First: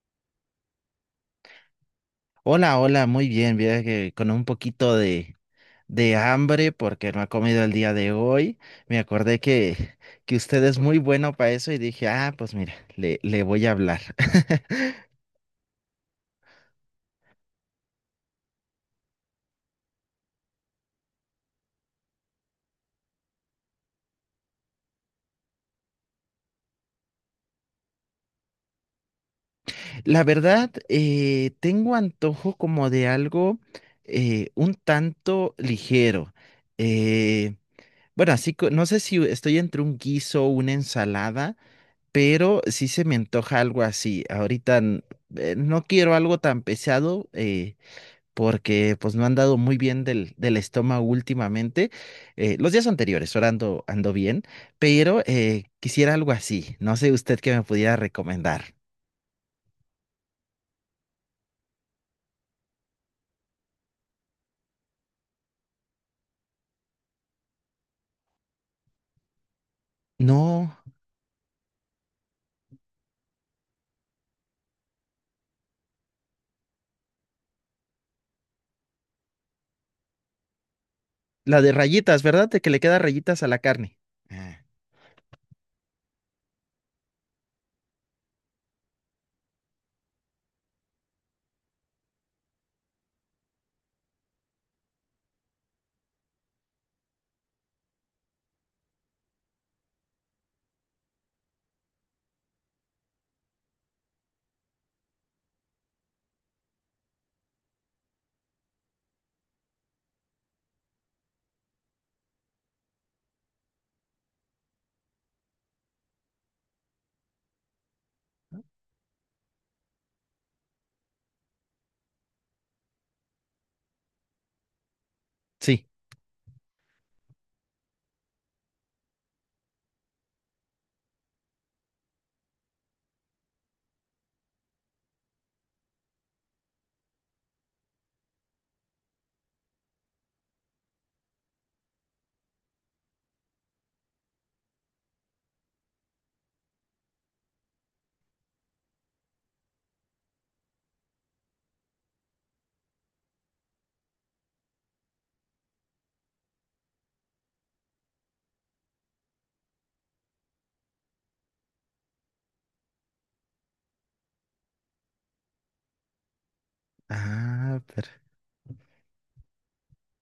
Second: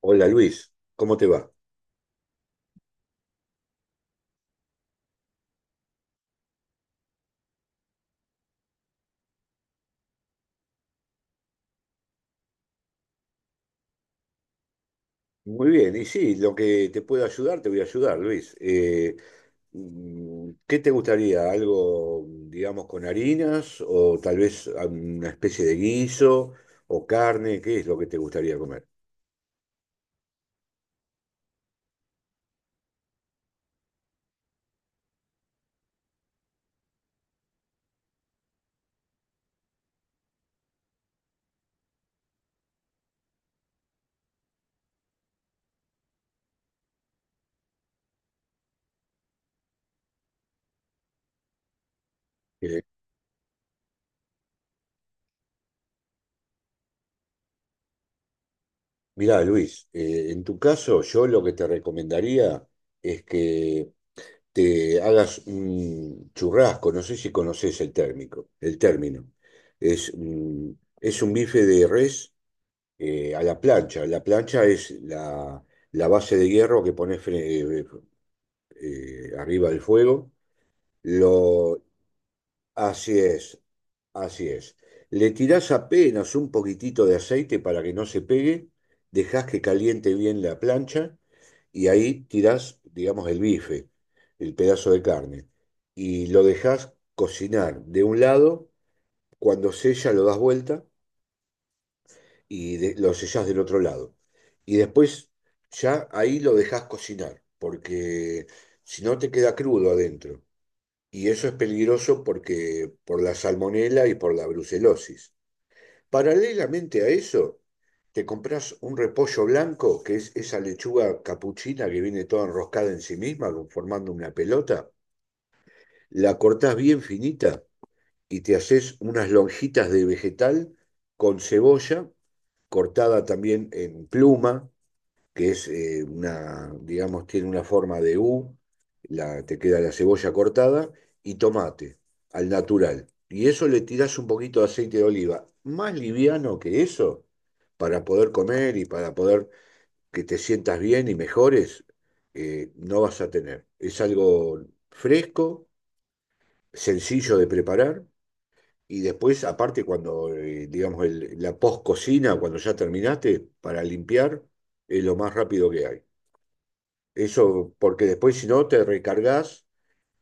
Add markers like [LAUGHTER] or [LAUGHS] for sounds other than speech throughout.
Hola Luis, ¿cómo te va? Hola, muy bien. Mira que con un poquito de hambre porque no he comido el día de hoy. Me acordé que usted es muy bueno para eso y dije, ah, pues mira, le voy a hablar. [LAUGHS] Muy bien, y sí, lo que te puedo ayudar, te voy a ayudar, Luis. ¿Qué te gustaría? ¿Algo, digamos, con harinas o tal vez una especie de guiso o carne? ¿Qué es lo que te gustaría comer? La verdad, tengo antojo como de algo un tanto ligero. Eh, bueno, no sé si estoy entre un guiso o una ensalada, pero sí se me antoja algo así. No quiero algo tan pesado. Porque pues no han dado muy bien del estómago últimamente. Los Eh, días anteriores, ahora ando bien, pero quisiera algo así. No sé usted qué me pudiera recomendar. Mirá, Luis, en tu caso yo lo que te recomendaría es que te hagas un churrasco, no sé si conoces el término. Es, mm, No, es un bife de res a la plancha. La plancha es la base de hierro que pones arriba del fuego. la de Lo, rayitas, ¿verdad? De que le queda Así rayitas a la es, carne. así Ah, es. Le tirás apenas un poquitito de aceite para que no se pegue, dejás que caliente bien la plancha y ahí tirás, digamos, el bife, el pedazo de carne, y lo dejás cocinar de un lado, cuando sella lo das vuelta y lo sellás del otro lado. Y después ya ahí lo dejás cocinar, porque si no te queda crudo adentro. Y eso es peligroso porque por la salmonela y por la brucelosis. Paralelamente a eso, te compras un repollo blanco, que es esa lechuga capuchina que viene toda enroscada en sí misma, como formando una pelota. sí. La cortás bien finita y te haces unas lonjitas de vegetal con cebolla cortada también en pluma, que es una, digamos, tiene una forma de U, te queda la cebolla cortada y tomate al natural. Y eso le tirás un poquito de aceite de oliva, más liviano que eso, para poder comer y para poder que te sientas bien y mejores, no vas a tener. Es algo fresco, sencillo de preparar. Y después, aparte, cuando, digamos, la post-cocina, cuando ya terminaste, para limpiar, es lo más rápido que hay. Eso, Ah, porque pero... después si no te recargas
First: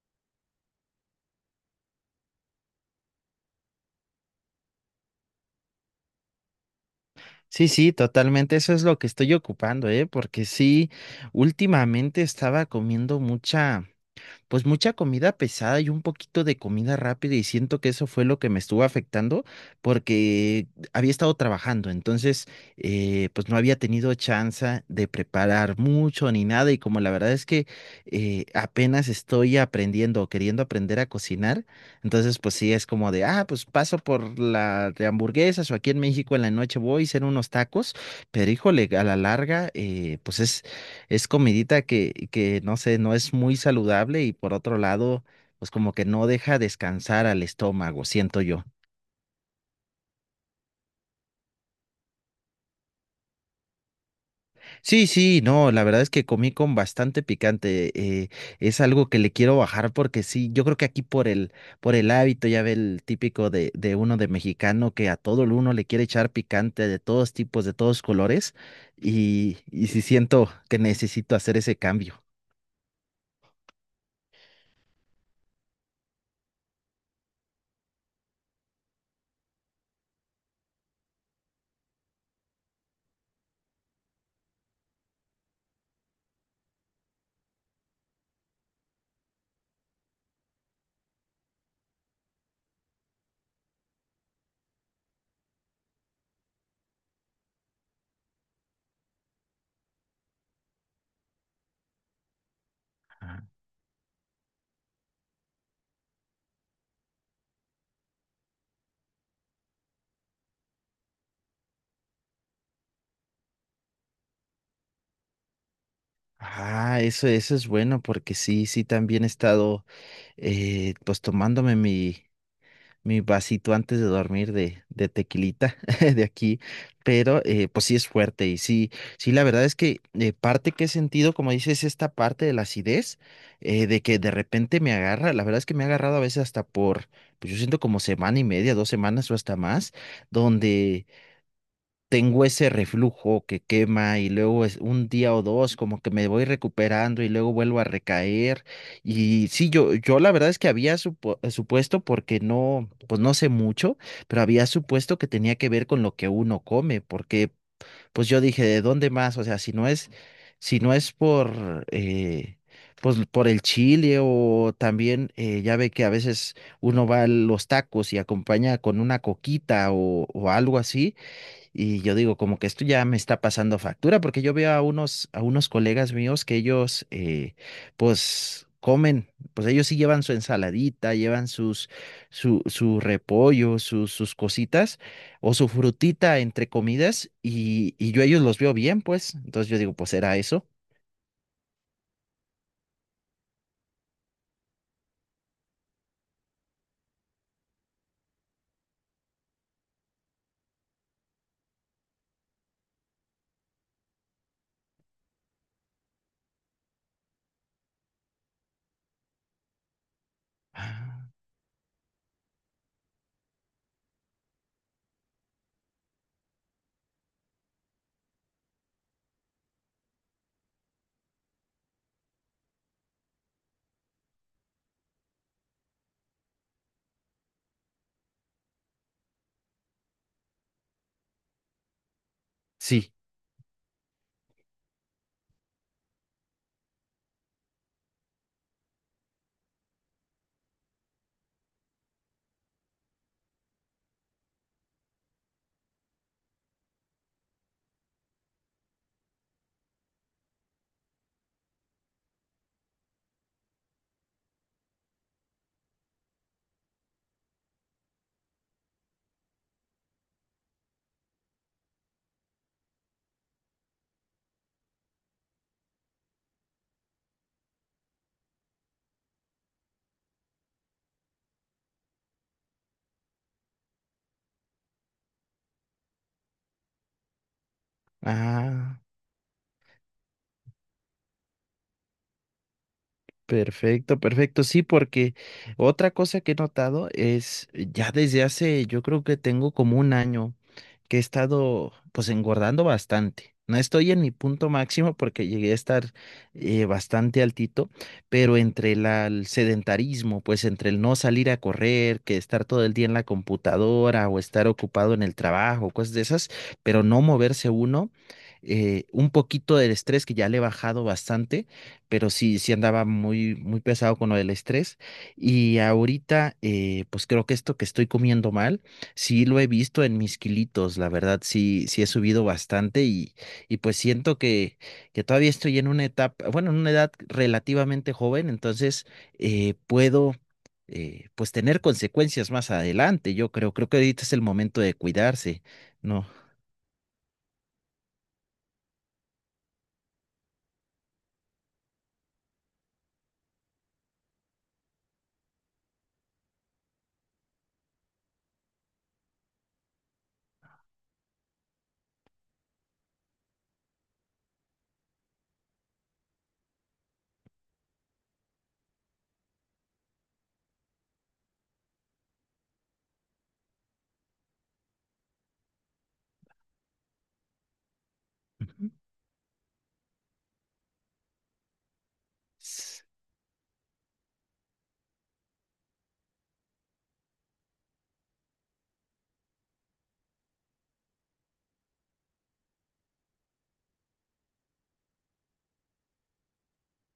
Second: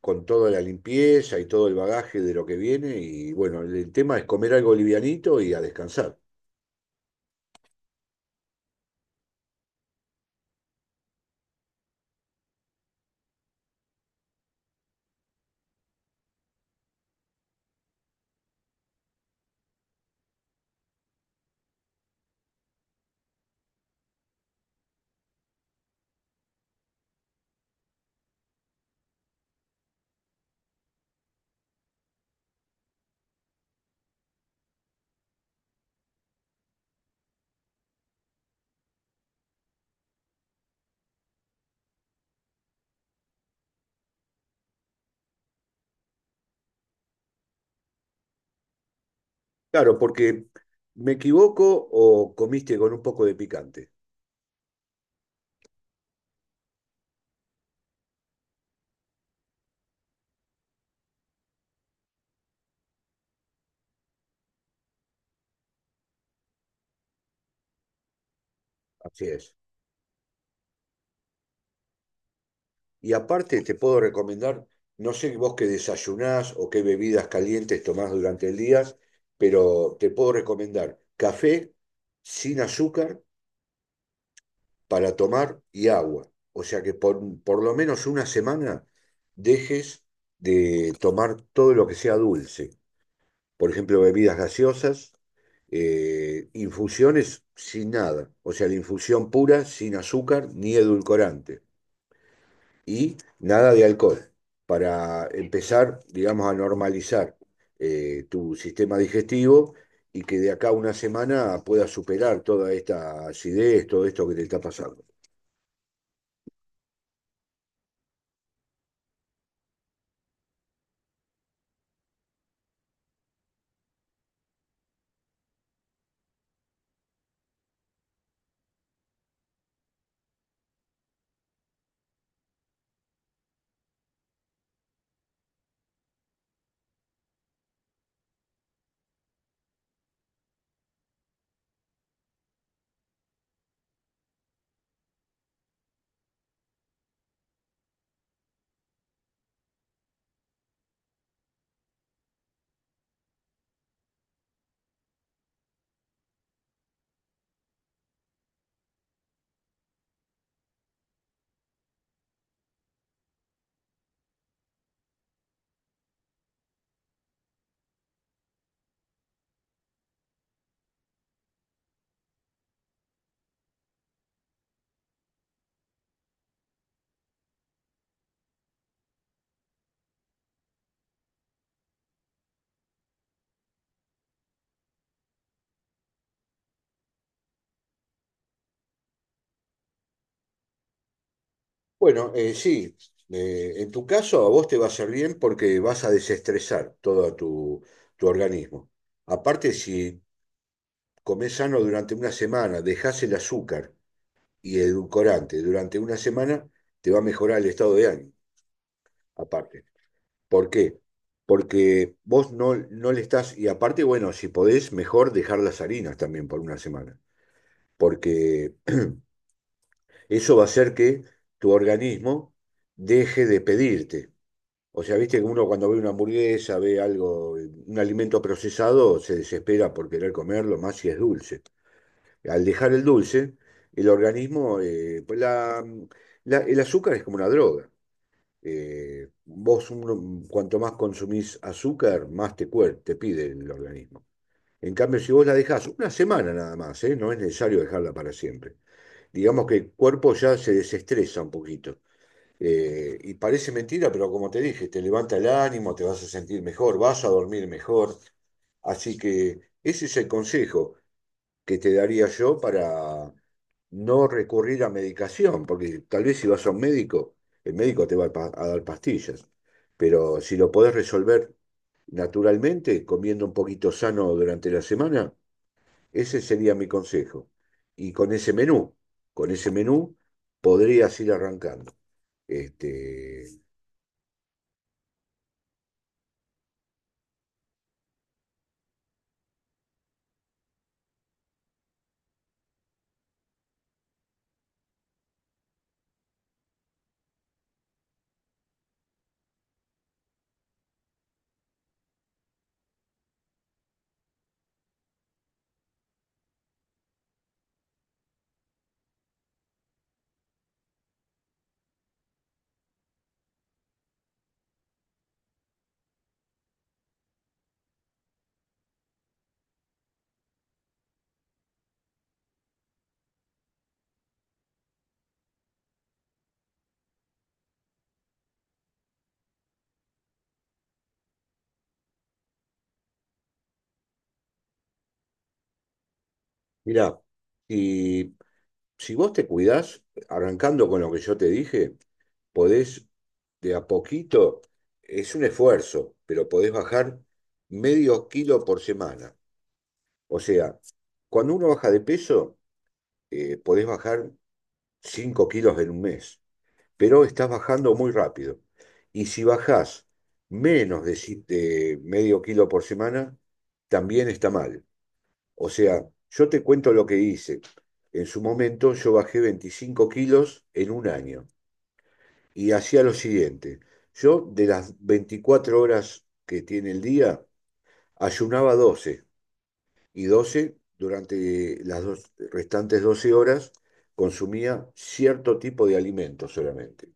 con toda la limpieza y todo el bagaje de lo que viene y bueno, el tema es comer algo livianito y a descansar. Sí, sí, totalmente. Eso es lo que estoy ocupando, ¿eh? Porque sí, últimamente estaba comiendo mucha... pues mucha comida pesada y un poquito de comida rápida y siento que eso fue lo que me estuvo afectando porque había estado trabajando, entonces pues no había tenido chance de preparar mucho ni nada y como la verdad es que apenas estoy aprendiendo o queriendo aprender a cocinar, entonces pues sí es como de, ah, pues paso por la de hamburguesas o aquí en México en la noche voy a hacer unos tacos, pero híjole, a la larga pues es comidita que, no sé, no es muy saludable y por otro lado, pues como que no deja descansar al estómago, siento yo. Claro, porque me equivoco o comiste con un poco de picante. Sí, sí, no, la verdad es que comí con bastante picante. eh, es algo que le quiero bajar porque sí, yo creo que aquí por por el hábito, ya ve el típico de uno de mexicano que a todo el uno le quiere echar picante de todos tipos, de todos colores, Así es. Y sí siento que necesito hacer ese cambio. Y aparte te puedo recomendar, no sé vos qué desayunás o qué bebidas calientes tomás durante el día, pero te puedo recomendar café sin azúcar para tomar y agua. O sea que por lo menos una semana dejes de tomar todo lo que sea dulce. Por ejemplo, bebidas gaseosas, infusiones sin nada. O sea, la infusión pura, sin azúcar ni edulcorante. Y Ah. nada de alcohol, para empezar, digamos, a normalizar tu sistema digestivo y que de acá a una semana puedas superar toda esta acidez, todo esto que te está pasando. Ah, eso es bueno porque sí, sí, también he estado pues tomándome mi vasito antes de dormir de tequilita [LAUGHS] de aquí, pero pues sí es fuerte y sí, sí, la verdad es que parte que he sentido, como dices, esta parte de la acidez, de que de repente me agarra, la verdad es que me ha agarrado a veces hasta por, pues yo siento como semana y media, dos semanas o hasta más, donde tengo ese reflujo que quema y luego es un día o dos como que me voy recuperando y luego vuelvo a recaer. Y sí, yo la verdad es que supuesto, porque no, pues no sé mucho, pero había supuesto que tenía que ver con lo que uno come, porque pues yo dije, ¿de dónde más? O sea, si no es, si no es por... pues por el chile o también ya ve que a veces uno va a los tacos y acompaña con una coquita o algo así. Y yo digo, como que esto ya me está pasando factura, porque yo veo a a unos colegas míos que ellos, pues, comen, pues ellos sí llevan su ensaladita, su repollo, sus cositas, o su frutita entre comidas, y yo a ellos los veo bien, pues. Entonces yo digo, pues, ¿era eso? Bueno, sí, en tu caso a vos te va a hacer bien porque vas a desestresar todo tu organismo. Aparte, si comés sano durante una semana, dejás el azúcar y edulcorante durante una semana, te va a mejorar el estado de ánimo, aparte. ¿Por qué? Ah. Porque vos no le estás, y aparte, bueno, si podés, mejor dejar las harinas también por una semana, porque eso va a hacer que tu organismo deje de pedirte. O sea, viste que uno cuando ve una hamburguesa, ve algo, un alimento procesado, se desespera por querer comerlo, más si es dulce. Al dejar el Sí. dulce, el organismo, pues el azúcar es como una droga. Vos cuanto más consumís azúcar, más te pide el organismo. En cambio, si vos la dejás una semana nada más, ¿eh? No es necesario dejarla para siempre. Digamos que el cuerpo ya se desestresa un poquito. Y parece mentira, pero como te dije, te levanta el ánimo, te vas a sentir mejor, vas a dormir mejor. Así que ese es el consejo que te daría yo para no recurrir a medicación, porque tal vez si vas a un médico, el médico te va a a dar pastillas, pero si lo podés resolver naturalmente, comiendo un poquito sano durante la semana, ese sería mi consejo. Y con ese menú, Ah. con ese menú podrías ir arrancando. Este, Perfecto, perfecto. Sí, porque otra cosa que he notado es ya desde hace, yo creo que tengo como un año que he estado pues engordando bastante. No estoy en mi punto máximo porque llegué a estar bastante altito, pero entre el sedentarismo, pues entre el no salir a correr, que estar todo el día en la computadora o estar ocupado en el trabajo, cosas de esas, pero no moverse uno, un poquito del estrés que ya le he bajado bastante pero sí, sí andaba muy pesado con lo del estrés. Y ahorita, pues creo que esto que estoy comiendo mal, sí lo he visto en mis kilitos, la verdad, sí, sí he subido bastante y pues siento que todavía estoy en una etapa, bueno, en una edad relativamente joven, entonces puedo... pues tener consecuencias más adelante, yo creo, creo que ahorita es el momento de cuidarse, ¿no? Mirá, y si vos te cuidás, arrancando con lo que yo te dije, podés de a poquito, es un esfuerzo, pero podés bajar medio kilo por semana. O sea, cuando uno baja de peso, podés bajar 5 kilos en un mes, pero estás bajando muy rápido. Y si bajás menos de, si- de medio kilo por semana, también está mal. O sea, yo te cuento lo que hice. En su Ujú. momento yo bajé 25 kilos en un año y hacía S- lo siguiente. Yo de las 24 horas que tiene el día, ayunaba 12 y 12 durante las restantes 12 horas consumía cierto tipo de alimento solamente.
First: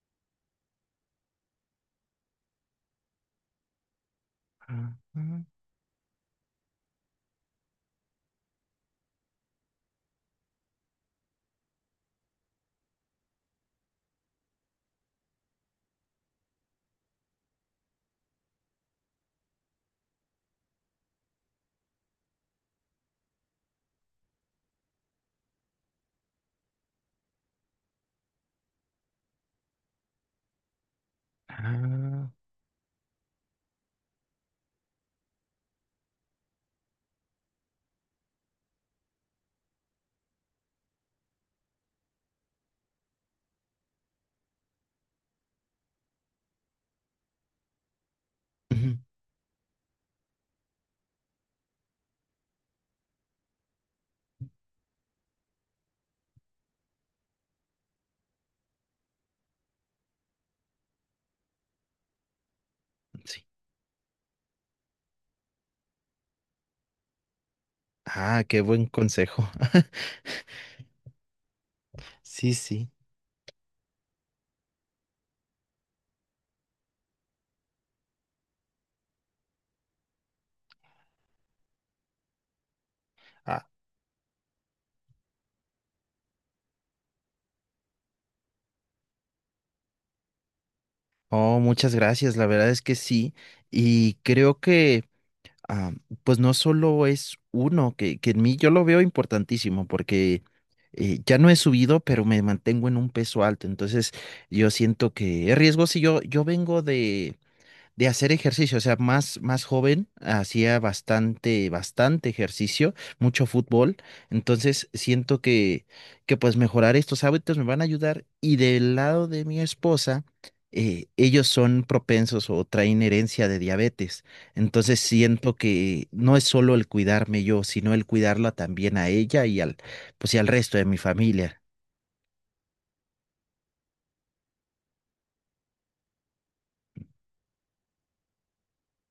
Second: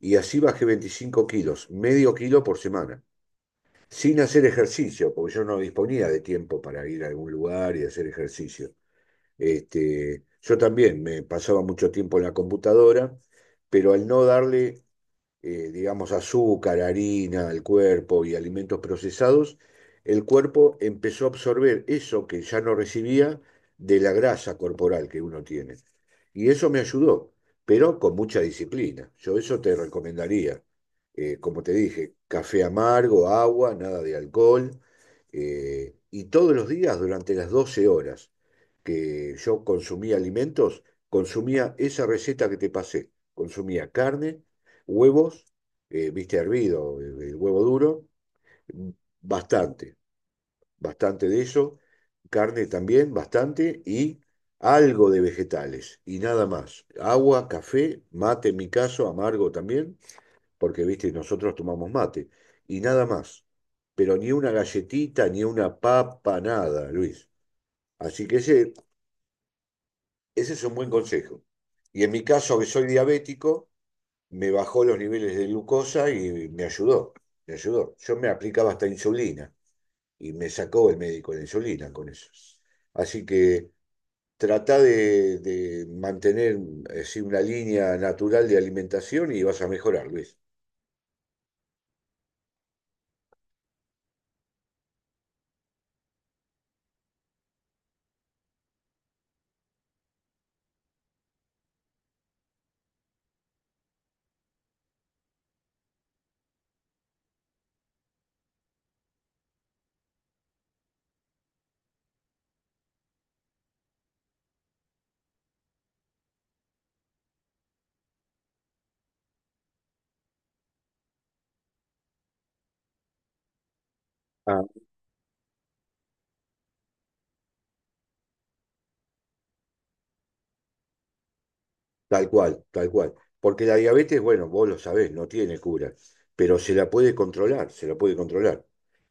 Y así bajé 25 kilos, medio kilo por semana, sin hacer ajá, ejercicio, porque yo no disponía de tiempo para ir a algún lugar y hacer ejercicio. Yo también me pasaba mucho tiempo en la computadora, pero al no darle digamos, azúcar, harina al cuerpo y alimentos procesados, el cuerpo empezó a absorber eso que ya no recibía de la grasa corporal que uno tiene. Y eso me ayudó, pero con mucha disciplina. Yo eso te recomendaría. Como te dije, ah, café amargo, agua, nada de alcohol, y todos los días durante las 12 horas que yo consumía alimentos, consumía esa receta que te pasé. Consumía carne, huevos, viste, hervido, el huevo duro, ujú, bastante, bastante de eso, carne también, bastante, y algo de vegetales, y nada más. Agua, café, mate en mi caso, amargo también, porque, viste, nosotros tomamos mate, y nada sí. más. Pero ni una galletita, ni una papa, nada, Luis. Así que Ah, qué ese, buen consejo. [LAUGHS] ese es un buen consejo. Y en mi Sí, caso, que soy sí. diabético, me bajó los niveles de glucosa y me ayudó, me ayudó. Yo me aplicaba hasta insulina y me sacó el médico la insulina con eso. Así Ah. que trata de mantener así una línea natural de alimentación y vas a mejorar, Luis. Oh, muchas gracias. La verdad es que sí. Y creo que, ah, pues no solo es uno, que en mí yo lo veo importantísimo porque ya no he subido, pero me mantengo en un peso alto. Entonces, yo siento que es riesgo si yo vengo de hacer ejercicio, o sea, más joven hacía bastante ejercicio, mucho fútbol, entonces siento que pues mejorar estos hábitos me van a ayudar y del lado de mi esposa, ellos son propensos o traen herencia de diabetes, Ah, entonces siento que no es solo el cuidarme yo, sino el cuidarla también a ella pues y al resto de mi familia. tal cual, tal cual. Porque la diabetes, bueno, vos lo sabés, no tiene cura, pero se la puede controlar, se la puede controlar.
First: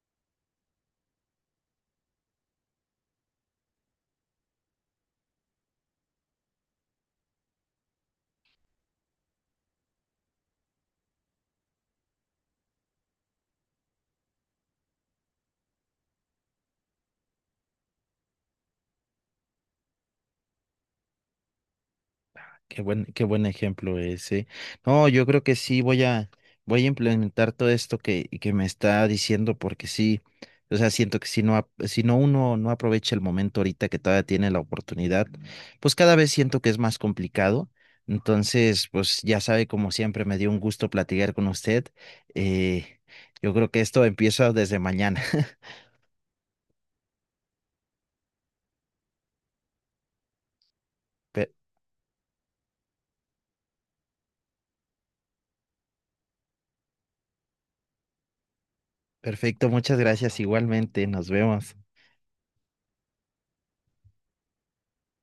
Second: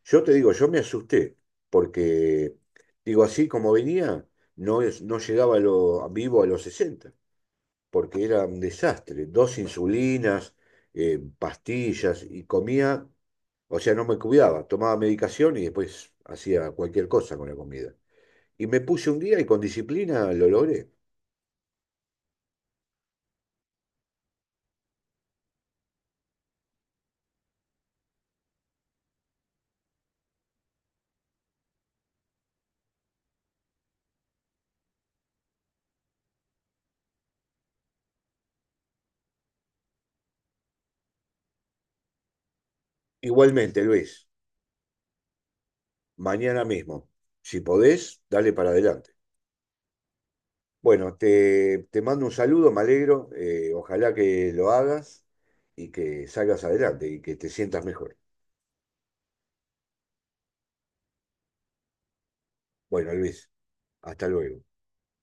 Yo te digo, yo me asusté, porque, digo, así como venía, no, no llegaba a a vivo a los 60 porque era un desastre. Dos insulinas, pastillas, y comía, o sea, no me cuidaba, tomaba medicación y después hacía cualquier cosa con la comida. Y me puse un día y con disciplina lo logré. Qué buen ejemplo ese. No, yo creo que sí voy a implementar todo esto que me está diciendo, porque sí, o sea, siento que si no, si no uno no aprovecha el momento ahorita que todavía tiene la oportunidad, pues cada vez siento que es más complicado. Entonces, pues ya sabe, como siempre, me dio un gusto platicar con usted. Eh, yo creo Igualmente, que esto Luis. empieza desde mañana. [LAUGHS] Mañana mismo. Si podés, dale para adelante. Bueno, Per- te mando un saludo, me alegro. Ojalá que lo hagas y que salgas adelante y que te sientas mejor. perfecto, muchas gracias igualmente, nos vemos. Bueno, Luis, hasta luego.